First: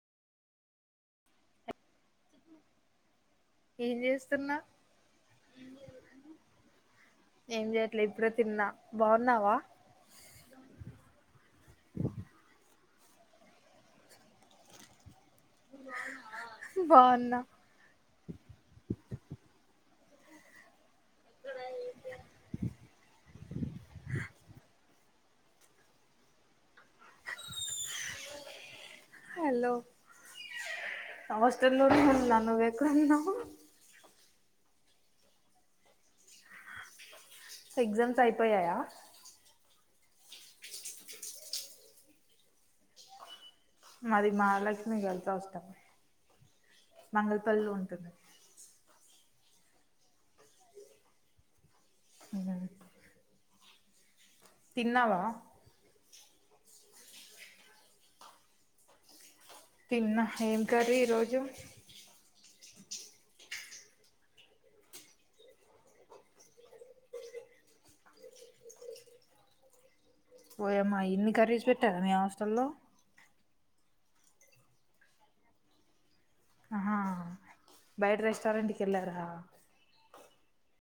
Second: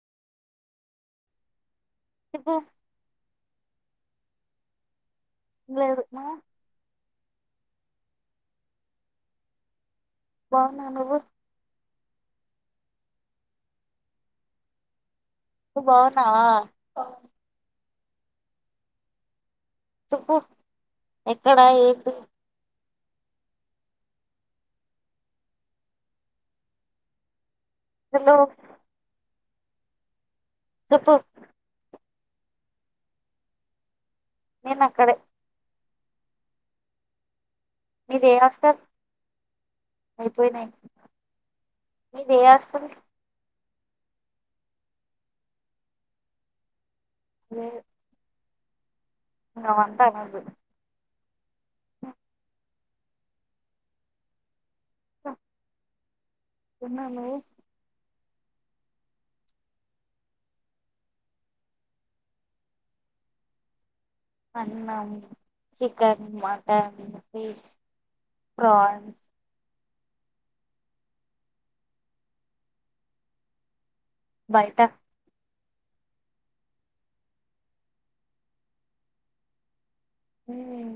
చెప్పు ఏం జేస్తున్నావ్ లేదు నువ్ ఏం చెయట్లే ఇప్పుడే తిన్నా బాగున్నావా బాగున్నా నువ్వు నువ్వు బాగున్నావా బాగున్నా ఎక్కడా ఏంటి హలో చెప్పు హాస్టల్లోనే ఉన్న నువ్వెక్కడ ఉన్నావ్ నేన్ అక్కడే ఎగ్జామ్స్ మీది ఏ అయిపోయాయా హాస్టల్ అయిపోయినాయి మీది ఏ హాస్టల్ మాది మహాలక్ష్మి గర్ల్స్ హాస్టల్ మహాల్ పల్లి లో ఉంటది గ వంటా అవదు ఉమ్ హు తిన్నావా తిన్నా నువ్వు తిన్న ఏం కర్రి ఈరోజు అన్నం చికెన్ మటన్ ఫిష్ ఫ్రాన్స్ ఓయమ్మ ఇన్ని కర్రీస్ పెట్టారా మీ హాస్టల్లో బయట ఆహా బయట రెస్టారెంట్కి వెళ్ళారా ఉ మ్